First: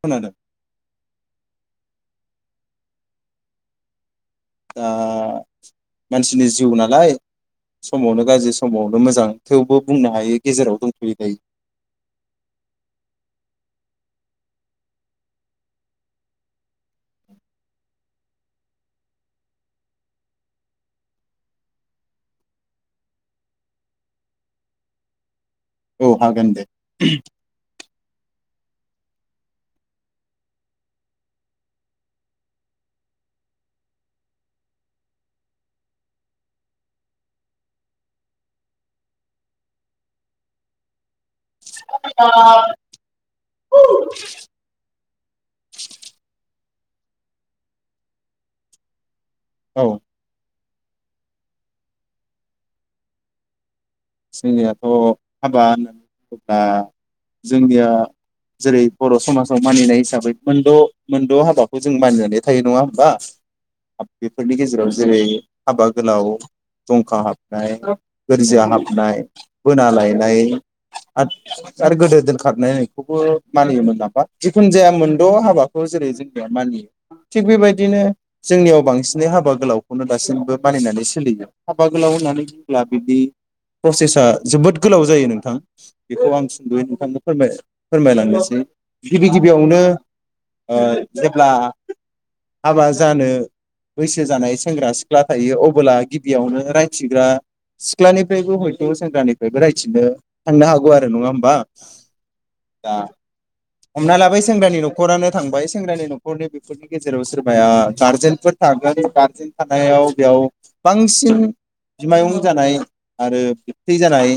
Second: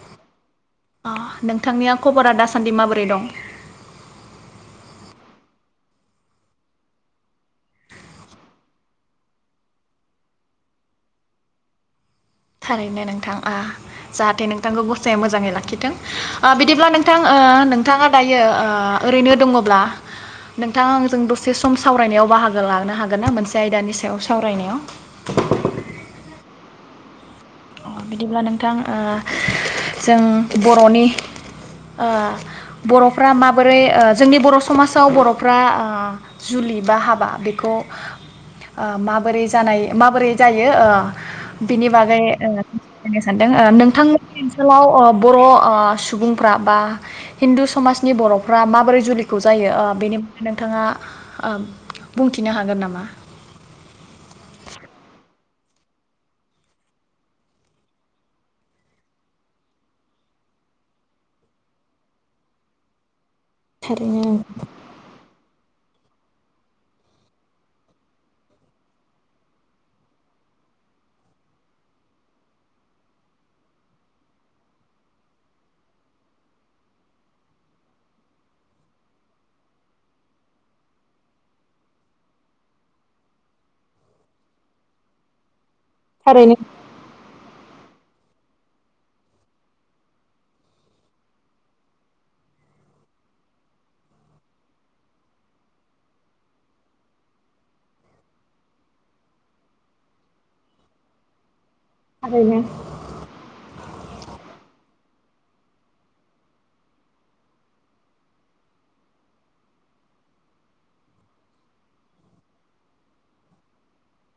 खोनादों नोंथांनिया खबरा दासान्दि माबोरै दं? दा मानसिनि जिउ नालाय समावनो गाज्रि समावनो मोजां थेवबो बुंनो हायो गेजेराव दंथयो थारैनो नोंथां आ जाहाथे नोंथांखौ गसाया मोजांङै लाखिथों ओ बिदिब्ला नोंथां नोंथाङा दायो ओ ओरैनो दंङब्ला नोंथांङा आंजों दसे सम सावरायनायाव बाहागो लानो हागोन ना मोनसे आयदानि सायाव सावरायनायाव औ हागोन दे बिदिब्ला नोंथां ओ जों बरनि ओ बरफ्रा माबोरै ओ जोंनि बर समाजाव बरफ्रा जुलि बा हाबा बेखौ माबोरै जानाय माबोरै जायो ओ बिनि बागै ओ सानदों नोंथांमोननि ओनसोलाव ओ बर ओ सुबुंफ्रा बा हिन्दु समाजनि बरफ्रा माबोरै जुलि खौ जायो ओ औ बेनि अन नोंथांङा ओ बुंथिनो हागोन नामा? जोंनियाथ हाबा ओ जोंनिया जेरै बर समाजाव मानिनाय हिसाबै मोनद मोनद हाबाखौ जों मानिनानै थायो नंङा होनबा थारैनो बेफोरनि गेजेराव जेरै हाबा गोलाव दंखा हाबनाय गोरजिया हाब नाय बोना लायनाय आरो आरो गोदो दोनखारनायनायखौबो मानियोमोन नाबा जिखुन जाया मोनद हाबाखौ जेरै जोंनियाव मानियो थिग बेबायदिनो जोंनियाव बांसिनै हाबा गोलावखौनो दासिमबो मानिनानै सोलियो हाबा गोलाव होननानै बुंङोब्ला बिदि प्रसेसा जोबोद गोलाव जायो नोंथां बेखौ आं थारैनो सिन्दुयै नोंथांनो फोरमाय फोरमायलांनोसै गिबि गिबियावनो ओ‌ जेब्ला हाबा जानो बैसो जानाय सेंग्रा सिख्ला थायो अब्ला गिबियावनो रायथिग्रा सिख्लानिफ्रायबो सेंग्रानिफ्रायबो रायथिनो थांनो हागौ आरो नंङा होनबा थारैनो दा हमना लाबाय सेंग्रानि नखरानो थांबाय सेंग्रानि नखरनि बेफोरनि गेजेराव सोरबाया गारजेनफोर थागोन गारजेन थानायाव बेयाव बांसिन बिमायं जानाय आरो थै जानाय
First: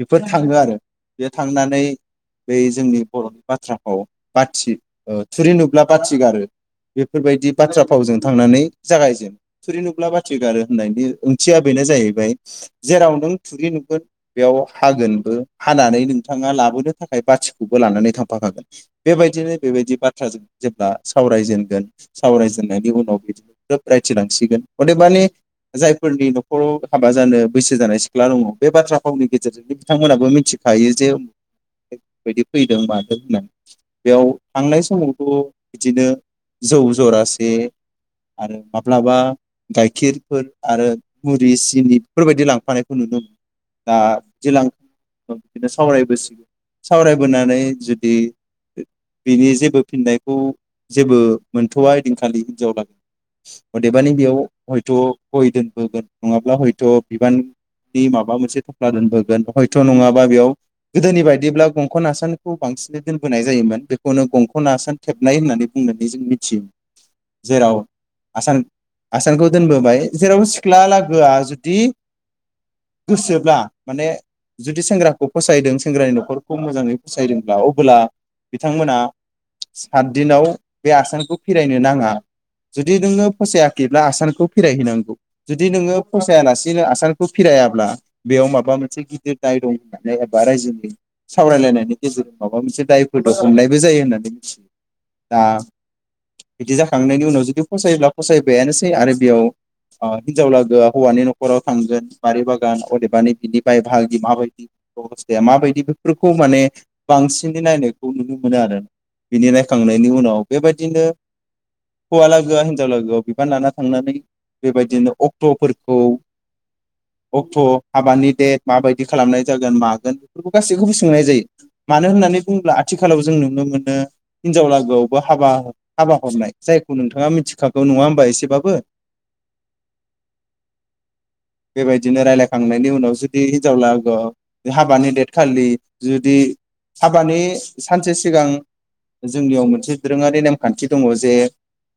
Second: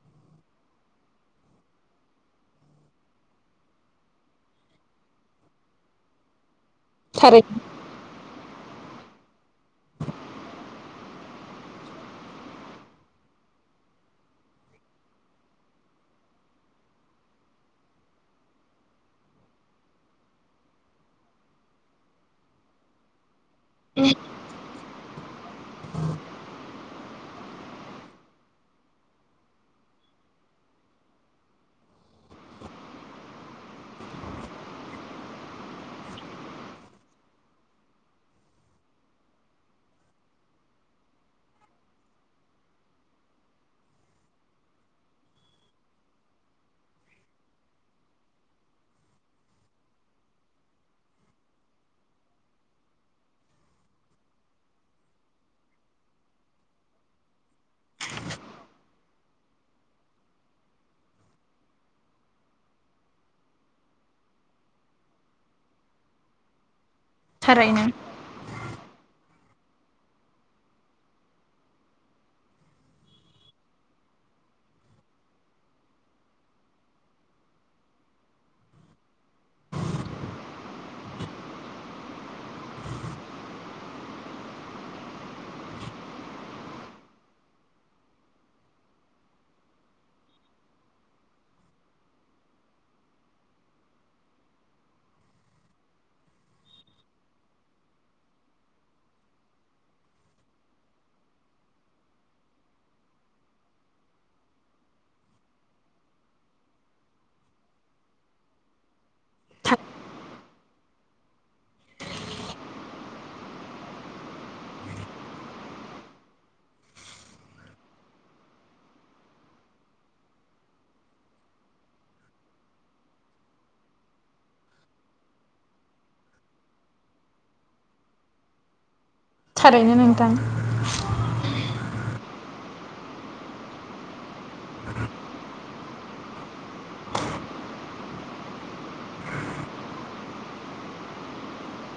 बेफोर थांङो आरो बे थांनानै बै जोंनि बरनि बाथ्राखौ बाथि थुरि नुब्ला बाथिगारो बेफोरबायदि थारैनो बाथ्रा फावजों थांनानै जागायजेन थुरि नुब्ला बाथि गारो होननायनि ओंथिया बेनो जाहैबाय जेराव नों थुरि नुगोन बेयाव हागोनबो हानानै नोंथांङा लाबोनो थाखाय बाथिखौबो लानानै थांफाखागोन बेबायदिनो बेबायदि बाथ्राजों जेब्ला सावरायजेनगोन सावरायजेननायनि उनाव बिदिनो ग्रोब रायथिलांसिगोन अदेबानि जायफोरनि नखराव हाबा जानो बैसो जानाय सि सिख्ला दंङ' बे बाथ्रा फावनि गेजेरजोंनो बिथांमोनाबो मिथिखायो [unintelligible] फैदों मादों होननानै बेयाव थांनाय समावथ 'बिदिनो जौ जरासे आरो माब्लाबा गाइखेरफोर आरो मुरि सिनि बेफोरबायदि लांफानाय खौ नुनो दा जेला बिदिनो सावरायबोसिगोन सावरायबोनानै जुदि बिनि जेबो फिननायखौ जेबो मोनथ'वा ओइदिनखालि हिनजाव लागोआ अदेबानि बेयाव हयथ' गय दोनबोगोन नङाब्ला हयथ' बिबान नि माबा मोनसे थफ्ला दोनबोगोन हयथ' नंङाबा बेयाव गोदोनि बायदिब्ला गंखन आसानखौ बांसिनै दोनबोनाय जायोमोन बेखौनो गंखन आसान थेबनाय होननानै बुंनानै जों मिथियो। जेराव थारैनो आसान आसानखौ दोनबोबाय जेराव सिख्ला लागोआ जुदि गोसोब्ला माने जुदि सेंग्राखौ फसायदों सेंग्रानि नखरखौ मोजांङै फसायदोंब्ला अब्ला बिथांमोना सातदिनाव बे आसानखौ फिरायनो नांङा जुदि नोंङो फसायाखैब्ला आसानखौ फिरायहैनांगौ जुदि नोंङो फसायालासेनो आसान खौ फिरायाब्ला बेयाव माबा मोनसे गिदिर दाय दं होननानै एबा रायजोनि सावरायलायनायनि गेजेरजों माबा मोनसे दायफोरफोरखौ हमनायबो जायो होननानै मिथियो दा बिदि जाखांनायनि उनाव जुदि फसायोब्ला फसायबायानोसै आरो बेयाव ओ हिनजाव लोगोआ हौवानि नखराव थांगोन बारि बागान अदेबानि बिनि बाइ बाहागि माबायदि बेब'स्थाया माबायदि बेफोरखौ माने बांसिनै नायनायखौ नुनो मोनो आरो। बिनि नायखांनायनि उनाव बेबायद बिदिनो हौवा लोगोआ हिनजाव लोगोआव बिबान लाना थांनानै बेबायदिनो अक्टफोरखौ अक्ट' हाबानि डेट माबायदि खालामनाय जागोन मागोन बेफोरखौ गासैखौबो सोंनाय जायो मानो होननानै बुङोब्ला आथिखालाव जों नुनो मोनो हिनजाव लागोआवबो हाबा हाबा हरनाय जायखौ नोंथाङा मिथिखागौ नङा होमबा एसेबाबो? थारैनो नोंथां। बेबायदिनो रायलायखांनायनि उनाव जुदि हिनजाव लागोआ हाबानि डेट खालि जुदि हाबानि सानसे सिगां जोंनियाव मोनसे दोरोङारि नेमखान्थि दङ' जे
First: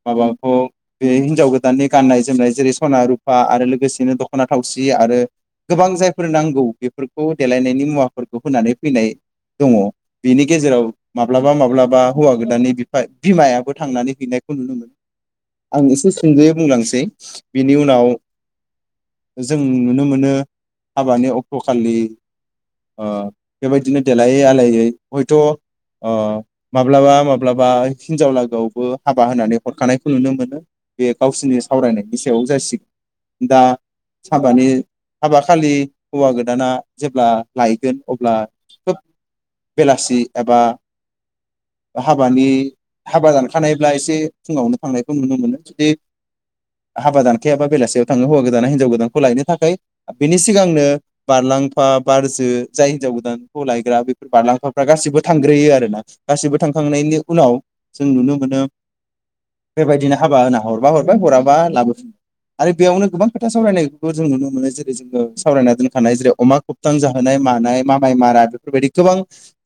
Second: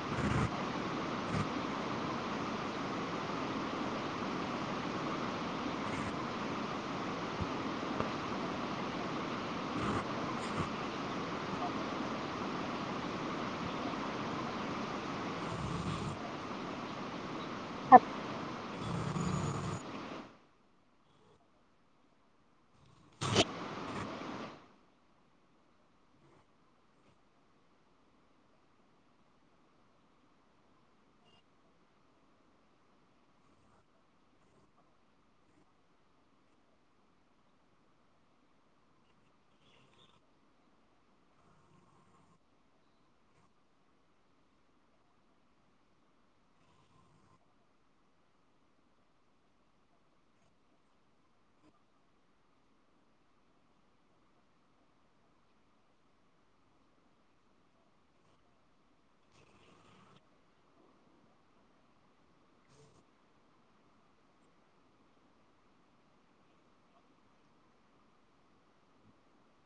माबाखौ बे हिनजाव गोदाननि गाननाय जोमनाय जेरै सना रुफा आरो लोगोसेनो दख दखना थावसि आरो गोबां जायफोर नांगौ बेफोरखौ देलायनायनि मुवाफोरखौ होनानै फैनाय दङ' बेनि गेजेराव माब्लाबा माब्लाबा हौवा गोदान बिफा बिमायाबो थांनानै हैनायखौ नुनो मोनो आं एसे सुंदयै बुंलांसै बिनि उनाव जों नुनो मोनो हाबानि अक्ट'खालि ओ बेबायदिनो देलायै आलायै हयथ' ओ माब्लाबा माब्लाबा हिनजाव लागोआवबो हाबा होनानै हरखानायखौ नुनो मोनो बे गावसोरनि सावरायनायनि सायाव जासिगोन दा हाबानि हाबाखालि हौवा गोदाना जेब्ला लायगोन अब्ला खोब बेलासि एबा हाबानि हाबा दानखानायब्ला एसे फुङावनो थांनायखौ नुनो मोनो जुदि हाबा दानखायाबा बेलासियाव थाङो हौवा गोद दाना हिनजाव गोदानखौ लायनो थाखाय बेनि सिगांनो बारलांफा बारजो जाय हिनजाव गोदानखौ लायग्रा बेफोर बारलांफाफ्रा गासिबो थांग्रोयो आरोना गासिबो थांखांनायनि उनाव जों नुनो मोनो बेबायदिनो हाबा होना हरबा हरबाय हराबा लाबोफिनबाय आरो बेयावनो गोबां खोथा सावरायनायखौ जों नुनो मोनो जेरै जोङो सावरायना दोनखानाय जेरै अमा खबथां जाहोनाय मानाय मामाइ मारा बेफोरबायदि गोबां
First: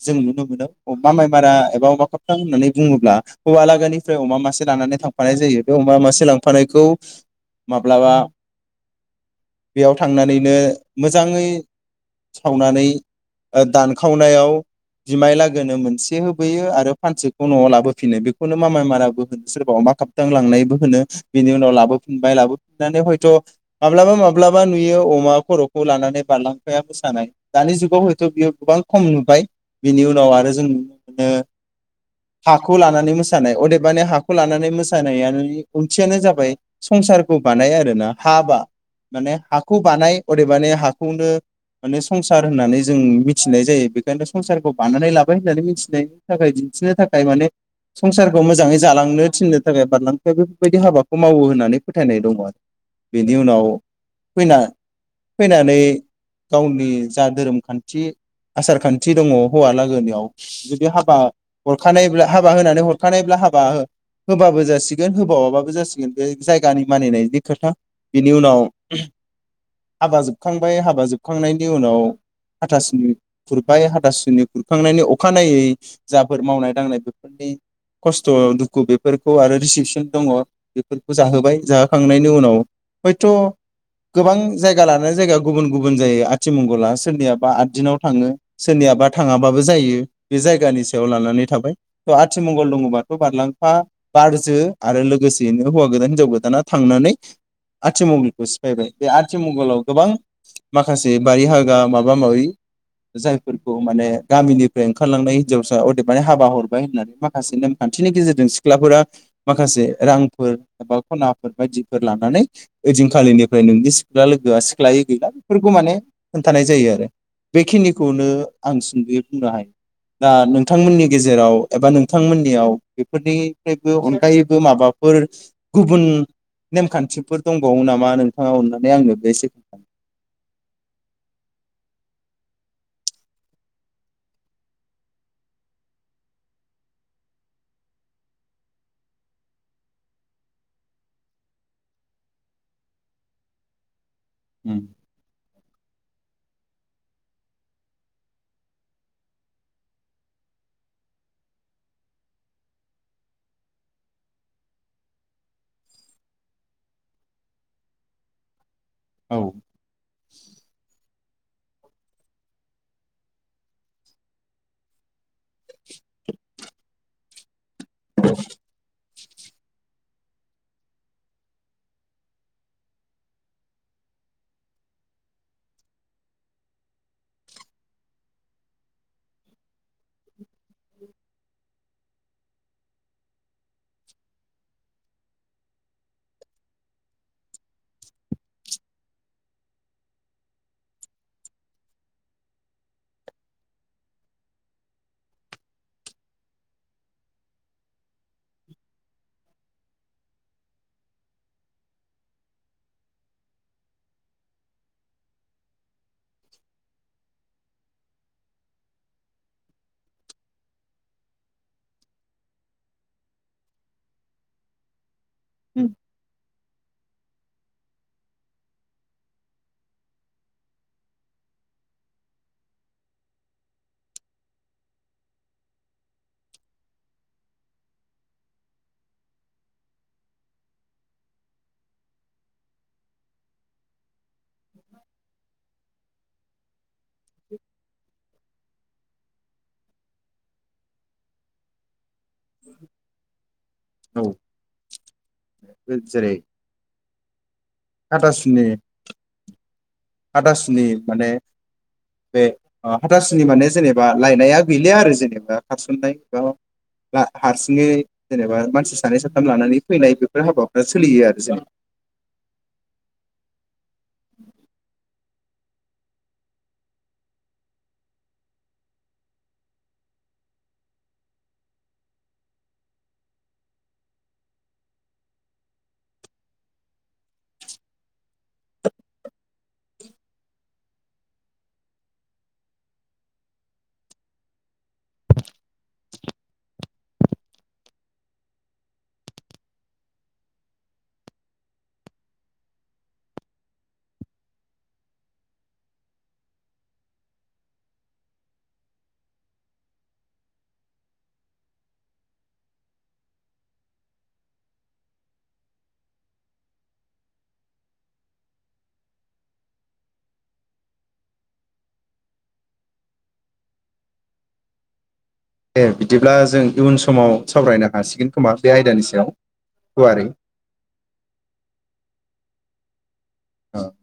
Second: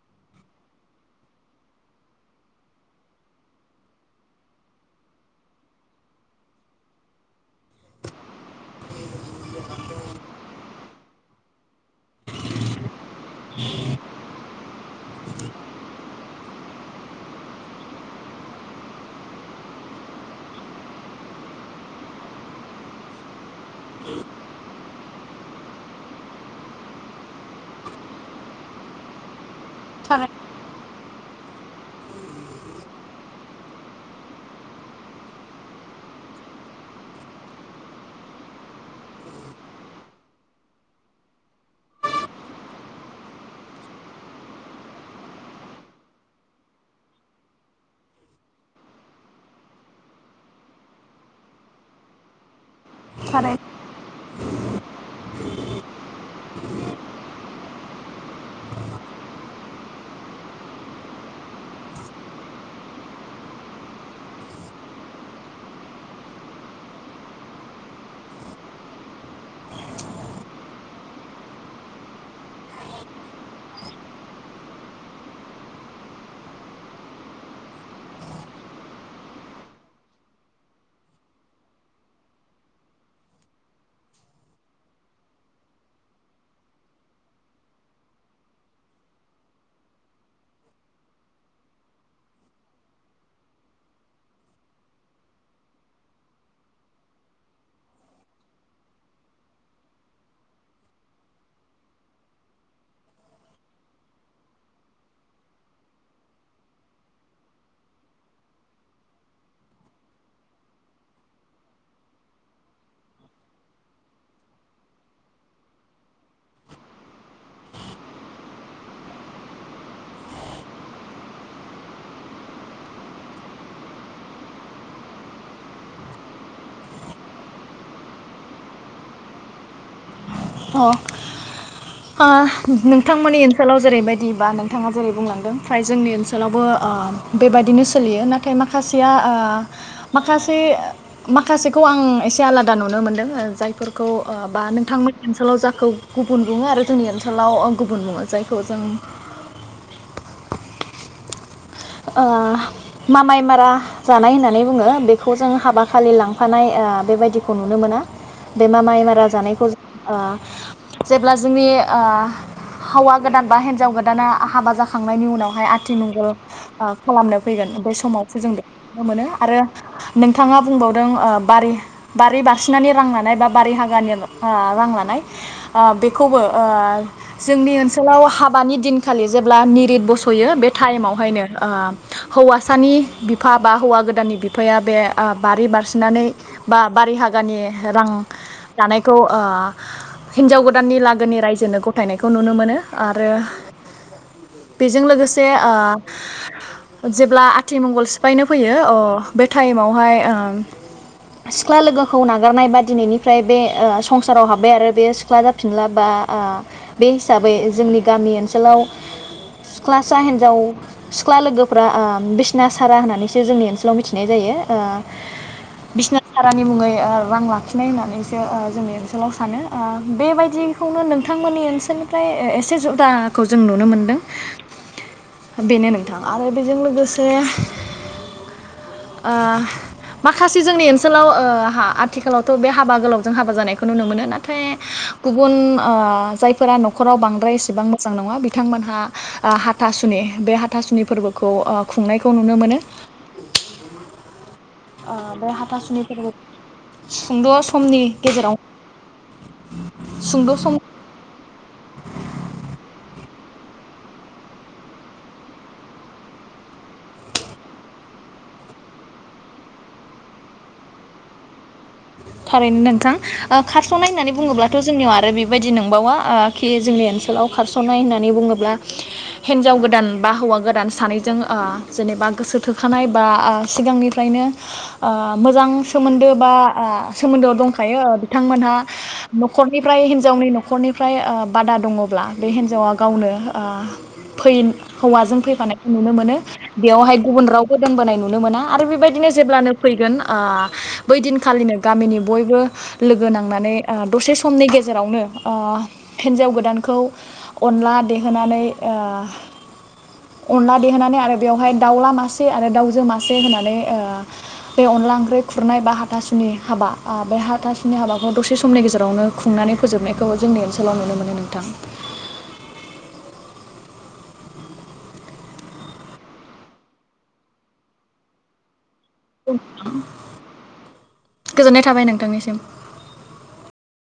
जों नुनो मोनो मामाय मारा एबा अमा खबथां होननानै बुङोब्ला हौवालागानिफ्राय अमा मासे लानानै थांफानाय जायो बे अमा मासे लांफानायखौ माब्लाबा [unintelligible] बेयाव थांनानैनो मोजाङै सावनानै ओ दानखावनायाव बिमाय लागोनो मोनसे होबोयो आरो फानसेखौ न'आव लाबोफिनो बेखौनो मामाय माराबो होनो सोरबा अमा खाबथां लांनायबो होनो बेनि उनाव लाबोफिनबाय लाबोफिननानै हयथ' माब्लाबा माब्लाबा नुयो अमा खर'खौ लानानै बारलांफाया मोसानाय दानि जुगाव हयथ' बियो गोबां खम नुबाय। बिनि उनाव आरो जों ओ हाखौ लानानै मोसानाय अदेबानि हाखौ लानानै मोसानायानो ओंथियानो जाबाय संसारखौ बानाय आरो ना। हाबा माने हाखौ बानाय अदेबानि हाखौनो माने संसार होननानै जों मिथिनाय जायो बेखायनोनो संसारखौ बानानै लाबाय होननानै मिथिनायनि थाखाय दिन्थिनो थाखाय माने संसारखौ मोजाङै जालांनो थिननो थाखाय बारलांफा बेफोरबायदि हाबाखौ मावो होननानै फोथायनाय दङ आरो। बिनि उनाव थारैनो फैना फैनानै गावनि जा धोरोम खान्थि थि आसार खान्थि दङ' हौवा लागोनायाव जुदि हाबा हरखानायब्ला हाबा होनानै हरखानायब्ला हाबा हो होबाबो जासिगोन होबावाबाबो जासिगोन बे जायगानि मानिनायनि खोथा। बिनि उनाव [unintelligible] हाबा जोबखांबाय हाबा जोबखांनायनि उनाव हाथासुनि खुरबाय हाथासुनि खुरखांनायनि अखानायै जाफोर मावनाय दांनाय बेफोरनि खस्थ' दुखु बेफोरखौ आरो रिसिपसन दङ बेफोरखौ जाहोबाय जाहोखांनायनि उनाव हयथ' गोबां जायगा लानानै जायगा गुबुन गुबुन जायो आथिमंगला सोरनियाबा आद दिनाव थाङो सोरनियाबा थाङाबाबो जायो बे जायगानि सायाव लानानै थाबाय थ' आथिमंगल दङबाथ' बारलांफा बारजो आरो लोगोसेयैनो हौवा गोदान हिनजाव गोदाना थांनानै आथिमंगलखौ सिफायबाय बे आथिमंगलाव गोबां माखासे बारि हागा माबा माबि जायफोरखौ माने गामिनिफ्राय ओंखारलांनाय हिनजावसा अदेबानानै हाबा हरबाय होननानै माखासे नेमखान्थिनि गेजेरजों सिख्लाफोरा माखासे रांफोर एबा खनाफोर बायदिफोर लानानै ओइदिनखालिनिफ्राय नोंनि सिख्ला लोगोआ सिख्लायै गैला बेफोरखौ माने खोन्थानाय जायो आरो बेखिनिखौनो आं सुंद'यै बुंनो हायो दा नोंथांमोननि गेजेराव एबा नोंथांमोननियाव बेफोरनिफ्रायबो अनगायैबो माबाफोर गुबुन नेमखान्थिफोर दंबावो नामा नोंथाङा अननानै आंनो बे एसे खोन्था अ अ नोंथांमोननि ओनसोलाव जेरैबायदि बा नोंथाङा जेरै बुंलांदों फ्राय जोंनि ओनसोलावबो ओ बेबायदिनो सोलियो नाथाय माखासेया ओ माखासे माखासेखौ आं एसे आलादा नुनो मोनदों आरो जायफोरखौ खौ बा नोंथांमोन ओनसोलाव जाखौ गुबुन बुङो आरो जोंनि ओनसोलाव गुबुन बुङो जायखौ जों ओ मामाय मारा जानाय होननानै बुङो बेखौ जों हाबा खालि लांफानाय ओ बेबायदिखौ नुनो मोना। बे मामाइ मारा औ जानायखौ जों ओ जेब्ला जोंनि ओ हौवा गोदान बा हिन्जाव गोदाना हाबा जाखांनायनि उनावहाय आथिमंगल। खालामनो फैगोन बे समावसो जों बे नुनो मोनो आरो नोंथाङा बुंबावदों ओ बारि बारि-बारसिनानि रां लानाय बा बारि हागानि रां लानाय ओ बेखौबो ओ जोंनि ओनसोलाव हाबानि दिनखालि जेब्ला निरिद बस'यो बे टाइमावहायनो। हौवासानि बिफा बा हौवा गोदाननि बिफाया बे ओ बारि बारसिनानै बा बारि हागानि रां दानायखौ ओ हिन्जाव गोदाननि लागोनि रायजोनो गथायनायखौ नुनो मोनो आरो बेजों लोगोसे ओ जेब्ला आथिमंगल। फायनो फैयो अ बे टाइमावहाय ओ सिख्ला लोगोखौ नागारनाय बा दिनैनिफ्राय बे ओ संसाराव हाबबाय आरो बे सिख्ला जाफिनला बा ओ बे हिसाबै जोंनि गामि ओनसोलाव सिख्लासा हिनजाव सिख्ला लोगोफ्रा ओ बिसना सारा होननानैसो जोंनि ओनसोलाव मिथिनाय जायो ओ बिसना सारानि मुङै ओ रां लाखिनाय होननानैसो ओ जोंनि ओनसोलाव सानो ओ बेबायदिखौनो नोंथांमोननि ओनसोलनिफ्राय एसे जुदाखौ जों नुनो मोनदों बेनो थां आरो बेजों लोगोसे ओ माखासे जोंनि ओनसोलाव ओ आथिखालावथ' बे हाबा गोलावजों हाबा जानायखौ नुनो मोनो। थाय गुबुन ओ जाय [unintelligible] खराव बांद्राय एसेबां मोजां नङा बि थांमोनहा ओ हाथा सुनि बे हा थासुनि फोरबोखौ ओ खुंनाय खौ नुनो मोनो। औ। ओ बे हाथासुनिफोर जेरै सुंद'। समनि गेजेराव। हाथासुनि सुंद' सम हाथासुनि माने बे ओ हाथास जोंनि माने जेनेबा लायनाया गैलिया आरो जेनेबा खारसननाय बा हारसिङै जेनेबा मानसि सानै साथाम लानानै फैनाय बेफोर हाबाफ्रा सोलियो आरो जे थारैनो नोंथां ओ खारस'नाय होननानै बुङोब्लाथ' जोंनियाव आरो बेबायदि नंबावा खि जोंनि ओनसोलाव खारस'नाय होननानै बुङोब्ला हिन्जाव गोदान बा हौवा गोदान सानैजों ओ जेनेबा गोसो थोखानाय बा ओ सिगांनिफ्रायनो ओ मोजां सोमोन्दो बा ओ सोमोन्दोआव दंखायो बिथांमोनहा न'खरनिफ्राय हिनजावनि न'खरनिफ्राय ओ बादा दङब्ला बे हिनजावा गावनो ओ फै हौवाजों फैफानायखौ नुनो मोनो बेयावहाय गुबुन रावबो दोनबोनाय नुनो मोना आरो बेबायदिनो जेब्लानो फैगोन ओ बै दिनखालिनो। गामिनि बयबो लोगो नांनानै ओ दसे समनि गेजेरावनो ओ हिन्जाव गोदानखौ अनला देहोनानै ओ अनला देहोनानै आरो बेवहाय दाउला मासे आरो दाउजो मासे होनानै ओ बे अनला ओंख्रि खुरनाय बा हाथासुनि हाबा ओ बे हाथासिनि हाबाखौ दसे समनि गेजेरावनो खुंनानै फोजोबनायखौ जोंनि ओनसोलाव नुनो मोनो नोंथां। एह बिदिब्ला जों इयुन समाव सावरायनो हासिगोन खोमा बे आयदानिसिम। [unintelligible] गोजोननाय थाबाय नोंथांनिसिम। [unintelligible]